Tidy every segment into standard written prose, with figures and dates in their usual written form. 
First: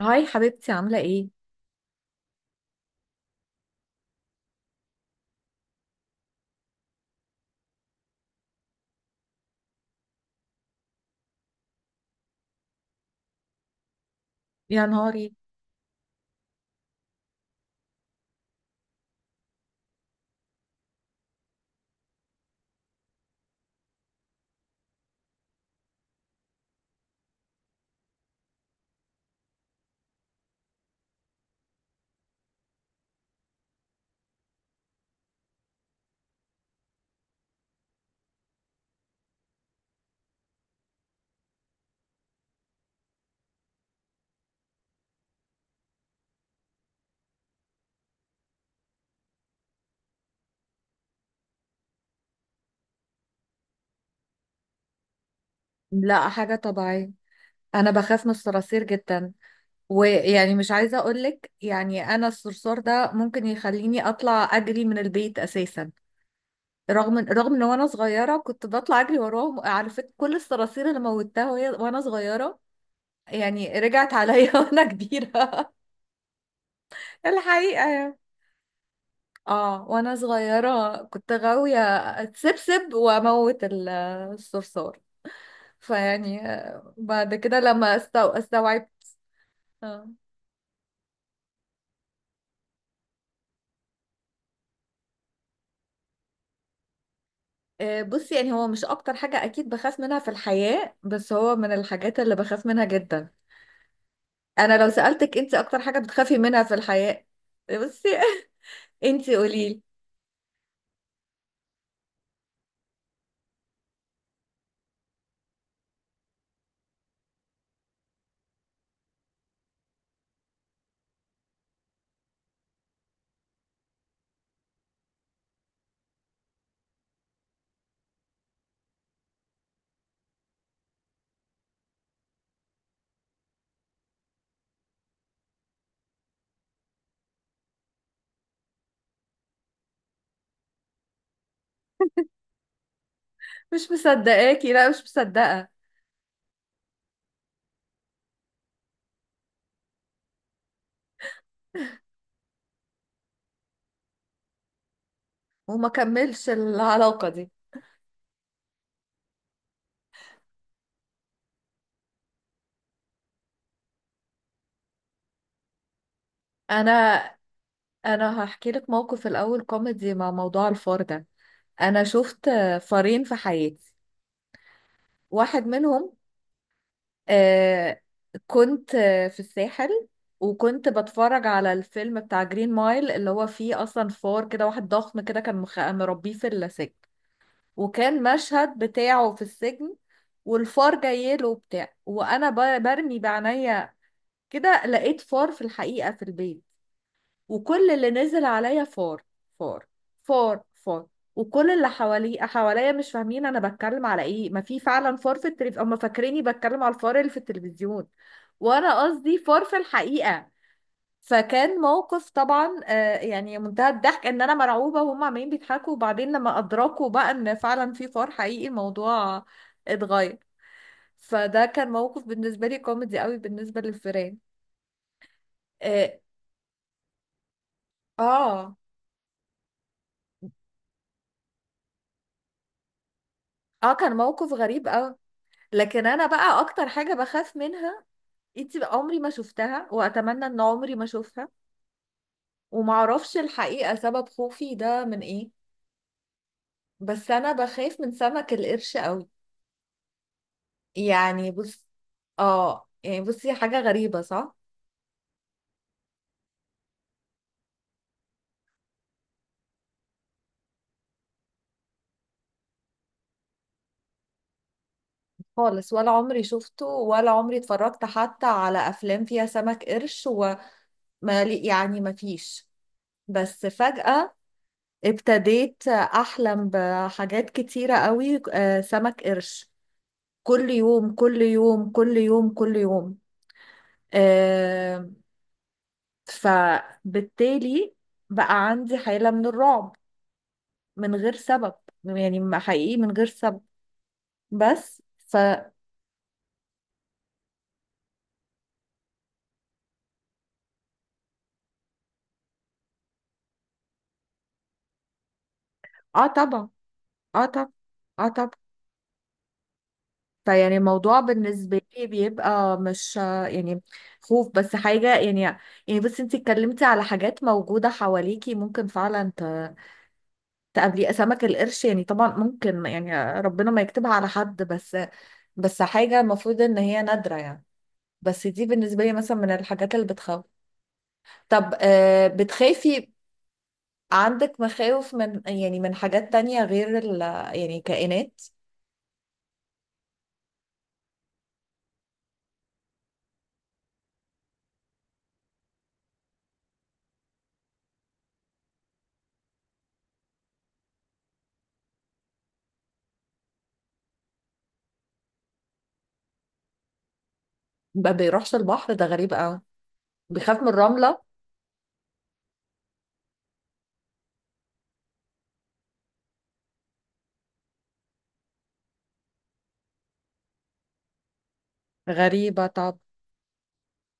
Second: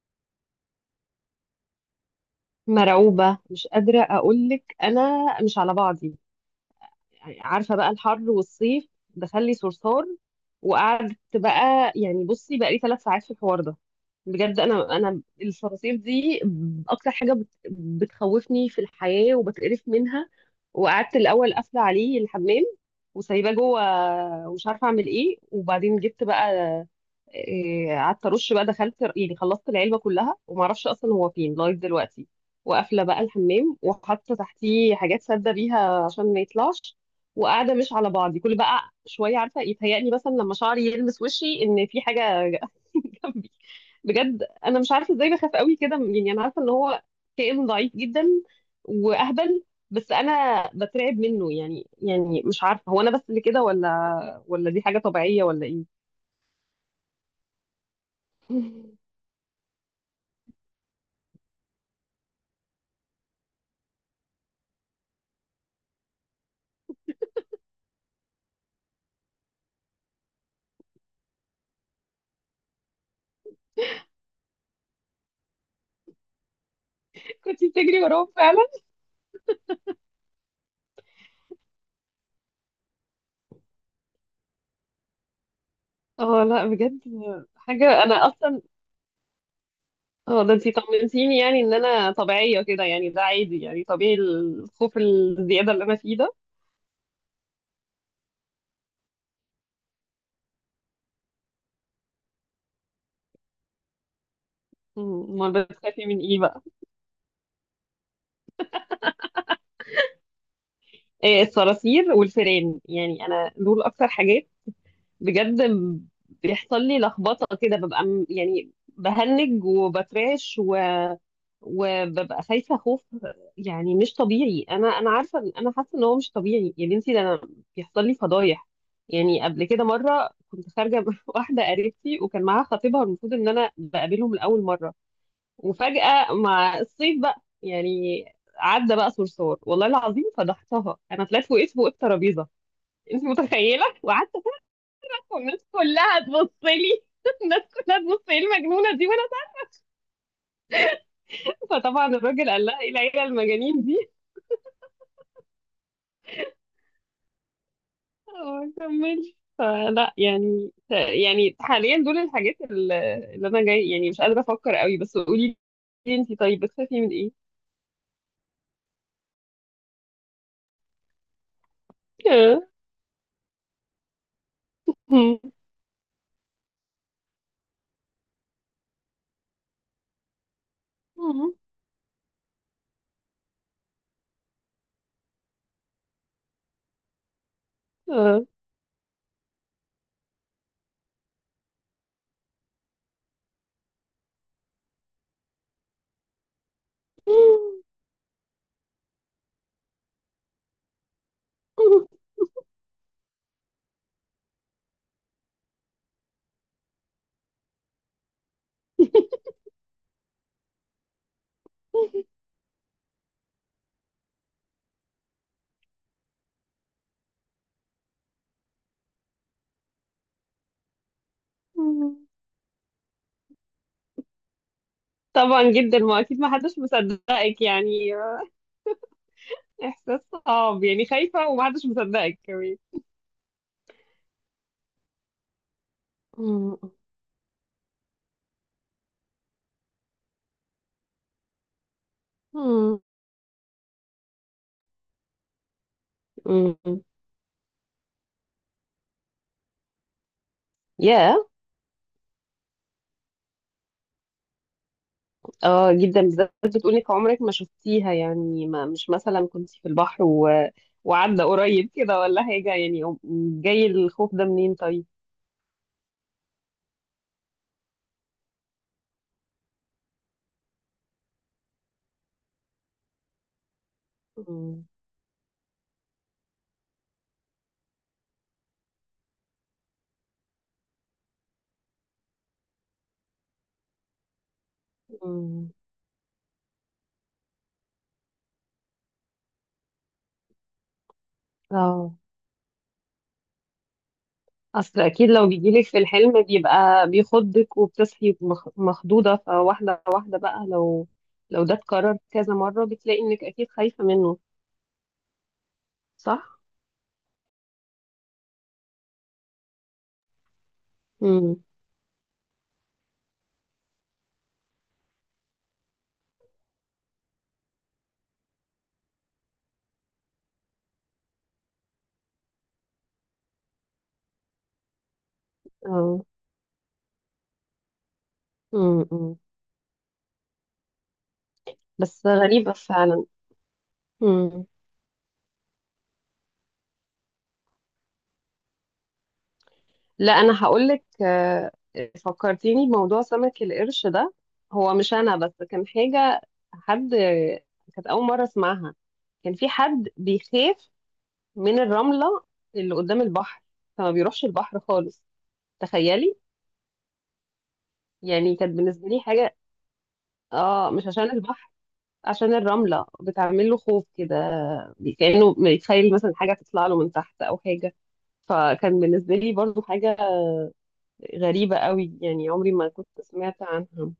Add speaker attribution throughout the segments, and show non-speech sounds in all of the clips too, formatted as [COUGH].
Speaker 1: هاي حبيبتي، عاملة ايه؟
Speaker 2: مرعوبة، مش قادرة أقولك، أنا مش على بعضي. يعني عارفة بقى الحر والصيف دخلي صرصار. وقعدت بقى يعني بصي بقى لي 3 ساعات في الحوار ده. بجد
Speaker 1: يا
Speaker 2: أنا
Speaker 1: نهاري!
Speaker 2: الصراصير دي أكتر حاجة بتخوفني في الحياة وبتقرف منها. وقعدت الأول قافلة عليه الحمام وسايباه جوه، ومش عارفة أعمل إيه. وبعدين جبت بقى إيه، قعدت ارش بقى، دخلت يعني خلصت العلبه كلها وما اعرفش اصلا هو فين لغايه دلوقتي. وقافله بقى الحمام وحاطه تحتيه حاجات ساده بيها عشان ما يطلعش. وقاعده مش على بعضي، كل بقى شويه عارفه يتهيألي مثلا لما شعري يلمس وشي ان في حاجه [LAUGHS] جنبي. بجد انا مش عارفه ازاي بخاف قوي كده، يعني انا عارفه ان هو كائن ضعيف جدا واهبل، بس انا بترعب منه. يعني مش عارفه هو انا بس اللي كده ولا دي حاجه طبيعيه ولا ايه.
Speaker 1: لا، حاجة طبيعية. أنا بخاف من الصراصير
Speaker 2: [LAUGHS]
Speaker 1: جدا، ويعني مش عايزة أقولك، يعني أنا الصرصار ده ممكن يخليني أطلع أجري من البيت أساسا. رغم إن وأنا صغيرة كنت بطلع أجري وراهم، على فكرة كل الصراصير اللي موتها وهي وأنا صغيرة، يعني رجعت عليا [LAUGHS] وأنا كبيرة. [LAUGHS]
Speaker 2: كنت
Speaker 1: الحقيقة،
Speaker 2: بتجري
Speaker 1: يعني
Speaker 2: وراهم فعلا؟
Speaker 1: اه، وأنا صغيرة كنت غاوية أتسبسب وأموت الصرصار.
Speaker 2: اه
Speaker 1: فيعني
Speaker 2: لا بجد،
Speaker 1: بعد كده لما
Speaker 2: حاجة أنا أصلا.
Speaker 1: استوعبت. اه،
Speaker 2: اه ده انتي طمنتيني يعني إن أنا طبيعية كده، يعني ده عادي، يعني طبيعي الخوف الزيادة اللي أنا فيه ده.
Speaker 1: بصي، يعني هو مش اكتر حاجة اكيد بخاف منها في الحياة، بس هو من الحاجات اللي بخاف منها جدا. انا لو سألتك، انت
Speaker 2: أمال
Speaker 1: اكتر حاجة
Speaker 2: بتخافي من
Speaker 1: بتخافي
Speaker 2: إيه
Speaker 1: منها
Speaker 2: بقى؟
Speaker 1: في الحياة؟ بصي [LAUGHS] انت قوليلي.
Speaker 2: إيه، الصراصير والفئران، يعني أنا دول أكتر حاجات بجد. بيحصل لي لخبطة كده، ببقى يعني بهنج وبترعش وببقى خايفة خوف يعني مش طبيعي. أنا عارفة أنا حاسة إن هو مش طبيعي يا بنتي، ده أنا بيحصل لي فضايح. يعني قبل كده مرة كنت خارجة مع [LAUGHS] واحدة قريبتي، وكان معاها خطيبها، والمفروض إن أنا بقابلهم لأول مرة. وفجأة مع الصيف بقى يعني عدى بقى صرصار، والله العظيم فضحتها، أنا طلعت وقفت فوق الترابيزة. أنت متخيلة؟
Speaker 1: مش
Speaker 2: وقعدت
Speaker 1: مصدقاكي، لا مش
Speaker 2: والناس
Speaker 1: مصدقة.
Speaker 2: كلها تبص لي، [LAUGHS] الناس كلها تبص ايه المجنونه دي، وانا ساكته. فطبعا الراجل قال لها ايه العيله المجانين دي. [LAUGHS]
Speaker 1: وما كملش العلاقة دي.
Speaker 2: وما كملش، فلا يعني. يعني حاليا دول الحاجات اللي انا جاي يعني مش قادره افكر قوي، بس قولي لي انتي، طيب بتخافي من
Speaker 1: انا
Speaker 2: ايه؟
Speaker 1: انا هحكي لك موقف الاول كوميدي مع موضوع الفار ده. انا شفت
Speaker 2: [LAUGHS]
Speaker 1: فارين في حياتي، واحد منهم. آه كنت في الساحل، وكنت بتفرج على الفيلم بتاع جرين مايل، اللي هو فيه اصلا فار كده واحد ضخم كده، كان مربيه في السجن، وكان مشهد بتاعه في السجن، والفار جاي له وبتاع، وانا برمي بعينيا كده لقيت فار في الحقيقة في البيت، وكل اللي نزل عليا فار، فار، فار، فار. وكل اللي حواليا مش فاهمين انا بتكلم على ايه، ما في فعلا فار في التلفزيون، هم فاكريني بتكلم على الفار اللي في التلفزيون، وانا قصدي فار في الحقيقة. فكان موقف طبعا يعني منتهى الضحك، ان انا مرعوبة وهم عمالين بيضحكوا، وبعدين لما ادركوا بقى ان فعلا في فار حقيقي، الموضوع اتغير. فده كان موقف بالنسبة لي كوميدي قوي بالنسبة للفيران.
Speaker 2: طبعا جدا
Speaker 1: اه،
Speaker 2: ما اكيد ما حدش مصدقك يعني،
Speaker 1: اه.
Speaker 2: احساس صعب يعني خايفه وما حدش مصدقك كمان.
Speaker 1: كان موقف غريب قوي. لكن انا بقى اكتر حاجه بخاف منها، انت بقى، عمري ما شفتها واتمنى ان عمري ما اشوفها، وما اعرفش الحقيقه سبب خوفي ده من ايه، بس انا بخاف من سمك القرش قوي،
Speaker 2: يا.
Speaker 1: يعني بص. اه، يعني بصي، حاجه غريبه، صح؟
Speaker 2: اه جدا، بالذات بتقولك عمرك ما شفتيها، يعني ما مش مثلا كنت في البحر وعدى قريب كده ولا حاجة يعني جاي الخوف ده منين طيب؟
Speaker 1: خالص، ولا عمري شفته، ولا عمري اتفرجت حتى على افلام فيها سمك قرش، يعني ما فيش، بس فجأة
Speaker 2: مم.
Speaker 1: ابتديت احلم بحاجات كتيره قوي، سمك قرش، كل يوم كل يوم كل يوم كل يوم. آه
Speaker 2: مم.
Speaker 1: فبالتالي بقى عندي حالة من الرعب من غير سبب،
Speaker 2: اه.
Speaker 1: يعني ما حقيقي من غير سبب،
Speaker 2: اصل
Speaker 1: بس
Speaker 2: اكيد
Speaker 1: ف.
Speaker 2: لو بيجيلك في الحلم بيبقى بيخضك وبتصحي مخضوضة، فواحدة واحدة بقى، لو ده اتكرر كذا مرة بتلاقي انك اكيد خايفة منه.
Speaker 1: اه
Speaker 2: صح؟
Speaker 1: طبعا. اه طبعا. اه طبعا. فيعني الموضوع
Speaker 2: مم.
Speaker 1: بالنسبة لي بيبقى مش يعني خوف، بس حاجة يعني. يعني بس انتي اتكلمتي على حاجات موجودة حواليكي، ممكن فعلا تقابليه سمك القرش، يعني طبعا ممكن، يعني ربنا ما يكتبها على حد، بس حاجة
Speaker 2: اه.
Speaker 1: المفروض ان هي نادرة يعني، بس دي بالنسبة
Speaker 2: مم.
Speaker 1: لي
Speaker 2: مم.
Speaker 1: مثلا من الحاجات اللي بتخوف. طب
Speaker 2: بس غريبة
Speaker 1: بتخافي، عندك
Speaker 2: فعلا.
Speaker 1: مخاوف من، يعني، من حاجات تانية غير ال، يعني كائنات؟
Speaker 2: لا انا هقولك، فكرتيني بموضوع سمك القرش ده، هو مش انا بس كان حاجه، حد كانت اول مره اسمعها. كان في حد بيخاف من الرمله اللي قدام البحر، فما بيروحش البحر خالص. تخيلي.
Speaker 1: ما بيروحش
Speaker 2: يعني كانت
Speaker 1: البحر، ده
Speaker 2: بالنسبه لي
Speaker 1: غريب
Speaker 2: حاجه.
Speaker 1: قوي. بيخاف من
Speaker 2: اه، مش
Speaker 1: الرملة؟
Speaker 2: عشان البحر، عشان الرمله بتعمل له خوف كده، كانه بيتخيل مثلا حاجه تطلع له من تحت او حاجه. فكان بالنسبه لي برضو حاجه غريبه قوي، يعني
Speaker 1: غريبة.
Speaker 2: عمري ما
Speaker 1: طب.
Speaker 2: كنت سمعت عنها.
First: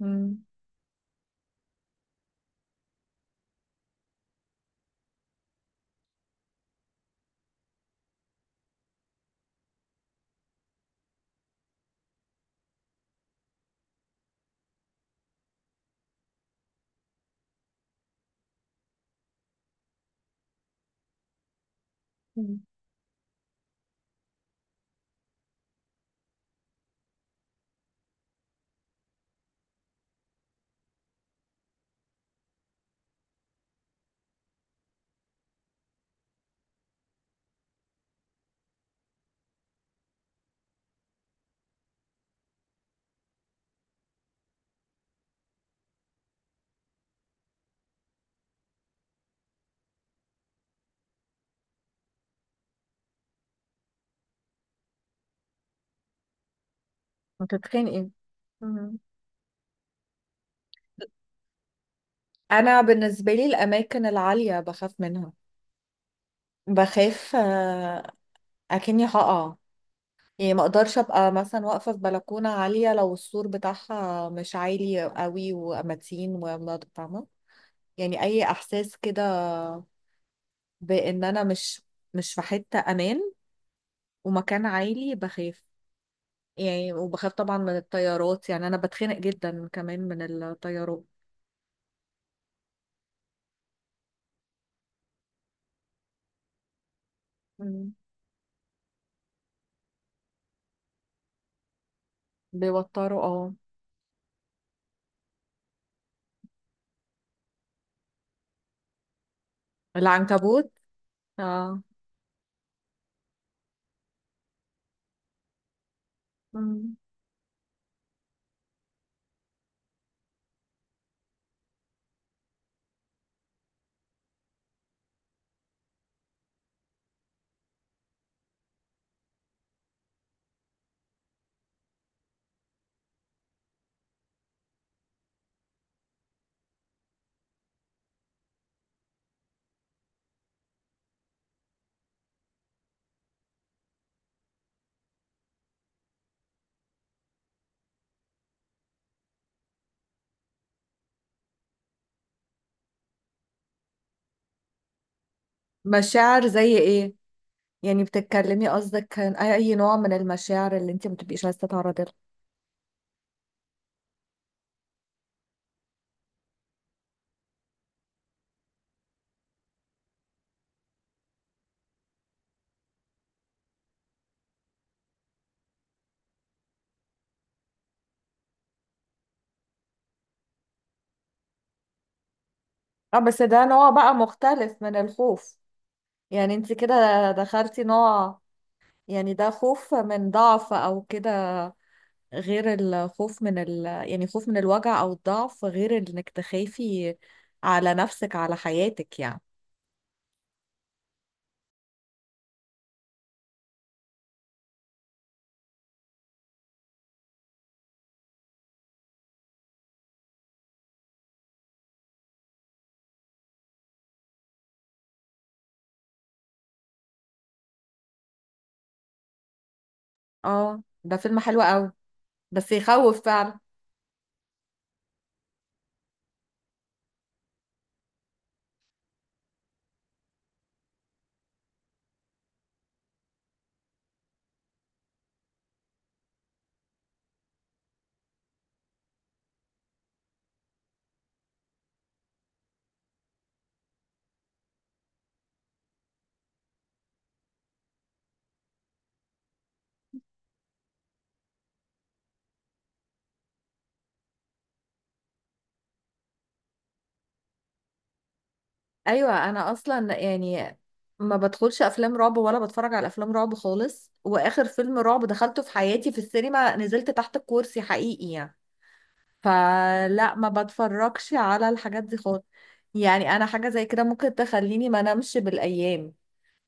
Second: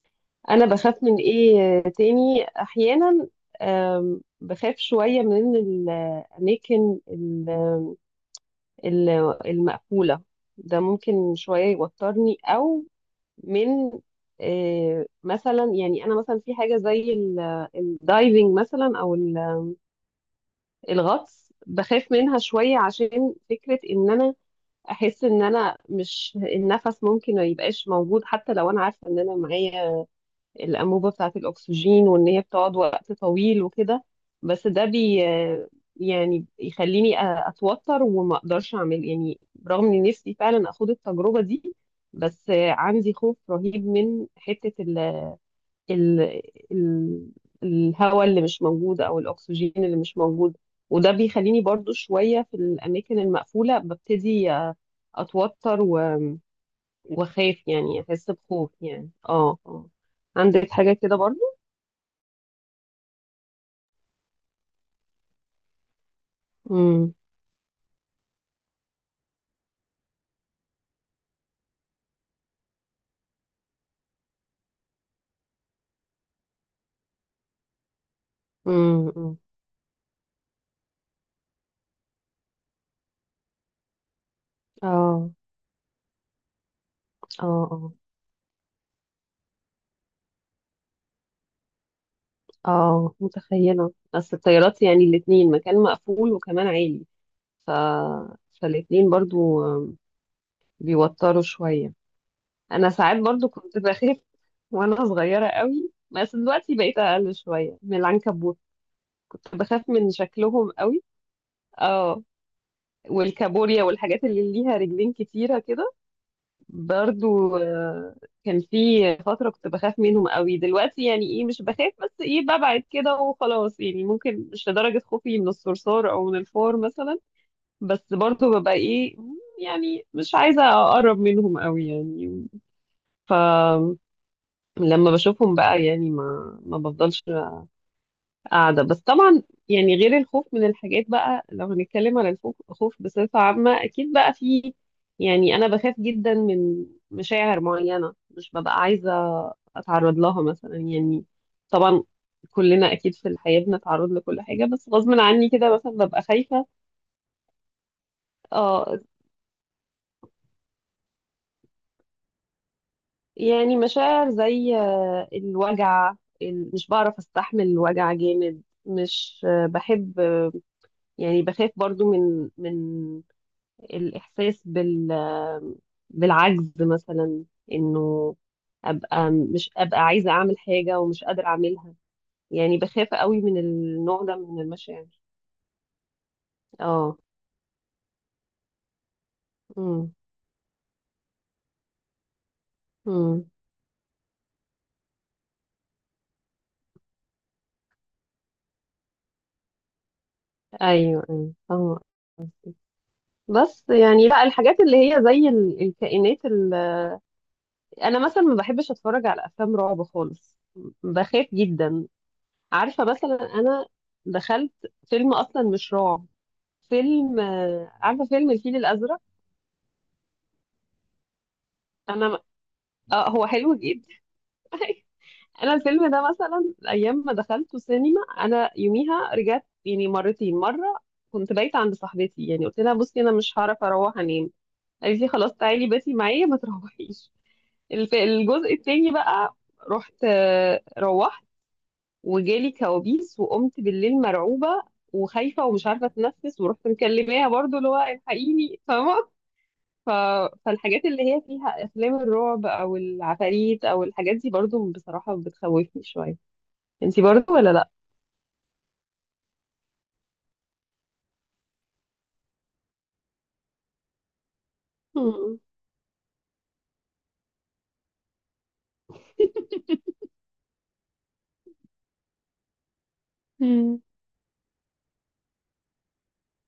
Speaker 1: مم.
Speaker 2: انا بخاف من ايه تاني احيانا؟ بخاف شوية من الأماكن ال- المقفولة. ده ممكن شوية يوترني، أو من مثلا، يعني أنا مثلا في حاجة زي الدايفنج مثلا أو الغطس، بخاف منها
Speaker 1: مم.
Speaker 2: شوية عشان فكرة إن أنا أحس إن أنا مش النفس ممكن ما يبقاش موجود، حتى لو أنا عارفة إن أنا معايا الأنبوبة بتاعة الأكسجين وإن هي بتقعد وقت طويل وكده. بس ده يعني يخليني أتوتر وما أقدرش أعمل يعني، رغم إني نفسي فعلا أخد التجربة دي. بس عندي خوف رهيب من حتة ال ال ال الهواء اللي مش موجود أو الأكسجين اللي مش موجود. وده بيخليني برضو شوية في الأماكن المقفولة ببتدي أتوتر و وأخاف يعني
Speaker 1: هتتخنقي.
Speaker 2: أحس بخوف
Speaker 1: مم.
Speaker 2: يعني اه اه. عندك حاجة كده برضو؟
Speaker 1: انا بالنسبة لي الاماكن العالية بخاف منها،
Speaker 2: امم.
Speaker 1: بخاف، اكني هقع، يعني ما اقدرش ابقى مثلا واقفه في بلكونه عاليه، لو السور بتاعها مش عالي قوي ومتين فاهمه، يعني اي احساس
Speaker 2: امم.
Speaker 1: كده
Speaker 2: امم.
Speaker 1: بان انا مش في حته امان، ومكان عالي
Speaker 2: اه.
Speaker 1: بخاف، يعني. وبخاف
Speaker 2: اه.
Speaker 1: طبعا من
Speaker 2: اه.
Speaker 1: الطيارات، يعني انا بتخنق جدا كمان من الطيارات.
Speaker 2: اه متخيلة، اصل الطيارات يعني الاتنين مكان مقفول وكمان عالي. ف
Speaker 1: مم.
Speaker 2: فالاتنين برضو بيوتروا شوية. انا ساعات
Speaker 1: بيوتروا،
Speaker 2: برضو
Speaker 1: اه.
Speaker 2: كنت بخاف وانا صغيرة قوي، بس دلوقتي بقيت اقل شوية. من العنكبوت كنت بخاف من شكلهم
Speaker 1: العنكبوت،
Speaker 2: قوي.
Speaker 1: اه.
Speaker 2: اه، والكابوريا والحاجات اللي ليها رجلين كتيرة كده
Speaker 1: مم.
Speaker 2: برضو، كان في فترة كنت بخاف منهم قوي. دلوقتي يعني ايه، مش بخاف بس ايه ببعد كده وخلاص، يعني ممكن مش لدرجة خوفي من الصرصار او من الفار مثلا، بس برضو ببقى ايه، يعني مش عايزة اقرب منهم قوي يعني. فلما بشوفهم بقى يعني ما بفضلش قاعدة. بس طبعا يعني غير الخوف من الحاجات بقى، لو هنتكلم على الخوف، خوف بصفة عامة أكيد بقى في، يعني أنا بخاف جدا من مشاعر معينة، مش ببقى عايزة أتعرض لها مثلا يعني. طبعا كلنا أكيد في الحياة بنتعرض لكل حاجة، بس غصب عني كده مثلا ببقى
Speaker 1: مشاعر
Speaker 2: خايفة.
Speaker 1: زي ايه؟ يعني بتتكلمي
Speaker 2: اه،
Speaker 1: قصدك عن اي نوع من المشاعر اللي انت ما بتبقيش عايزه تتعرضي لها؟
Speaker 2: يعني مشاعر زي الوجع، مش بعرف أستحمل الوجع جامد، مش بحب يعني بخاف برضو من الإحساس بالعجز مثلا، إنه مش أبقى عايزة أعمل حاجة ومش قادرة أعملها. يعني بخاف
Speaker 1: اه،
Speaker 2: قوي
Speaker 1: بس
Speaker 2: من
Speaker 1: ده نوع بقى
Speaker 2: النوع ده من
Speaker 1: مختلف من
Speaker 2: المشاعر.
Speaker 1: الخوف، يعني انت كده
Speaker 2: اه.
Speaker 1: دخلتي نوع، يعني ده خوف
Speaker 2: امم.
Speaker 1: من ضعف او كده، غير الخوف
Speaker 2: امم.
Speaker 1: من ال، يعني خوف من الوجع او الضعف، غير انك تخافي على نفسك على حياتك يعني.
Speaker 2: ايوه ايوه فاهمة قصدك. بس يعني لا، الحاجات اللي هي زي الكائنات انا مثلا ما بحبش اتفرج على افلام رعب خالص، بخاف جدا. عارفه مثلا انا دخلت فيلم اصلا مش رعب، فيلم عارفه فيلم الفيل الازرق.
Speaker 1: اه، ده فيلم حلو قوي،
Speaker 2: انا
Speaker 1: بس يخوف
Speaker 2: اه هو
Speaker 1: فعلا.
Speaker 2: حلو جدا. [LAUGHS] انا الفيلم ده مثلا ايام ما دخلته سينما، انا يوميها رجعت يعني مرتين. مره كنت بايته عند صاحبتي، يعني قلت لها بصي انا مش هعرف اروح انام، قالت لي خلاص تعالي باتي معايا ما تروحيش. الجزء التاني بقى رحت، روحت، وجالي كوابيس وقمت بالليل مرعوبه وخايفه ومش عارفه اتنفس، ورحت مكلماها برضو اللي هو الحقيني فاهمه. ف... فالحاجات اللي هي فيها افلام الرعب او العفاريت او الحاجات دي برضو بصراحة بتخوفني شوية. انتي برضو ولا لا؟
Speaker 1: ايوه، انا اصلا يعني ما بدخلش افلام رعب ولا بتفرج على افلام رعب خالص، واخر فيلم رعب
Speaker 2: مم.
Speaker 1: دخلته في حياتي في السينما نزلت تحت الكرسي حقيقي يعني. فلا، ما بتفرجش على الحاجات دي خالص. يعني انا حاجه زي
Speaker 2: مم.
Speaker 1: كده ممكن تخليني ما انامش بالايام،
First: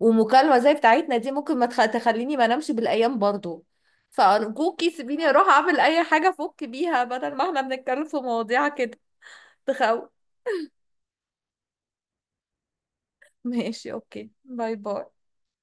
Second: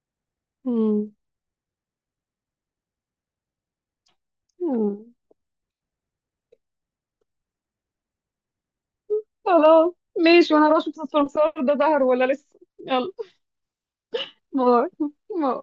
Speaker 1: ومكالمه زي
Speaker 2: مم.
Speaker 1: بتاعتنا دي ممكن ما تخ... تخليني ما انامش بالايام برضو. فارجوكي
Speaker 2: مم.
Speaker 1: سيبيني اروح اعمل اي حاجه افك بيها، بدل ما احنا بنتكلم في مواضيع كده
Speaker 2: خلاص.
Speaker 1: تخوف.
Speaker 2: ماشي، وانا راشد الصرصار ده ظهر ولا لسه، يلا.
Speaker 1: ماشي، اوكي، باي
Speaker 2: باي.
Speaker 1: باي.
Speaker 2: باي.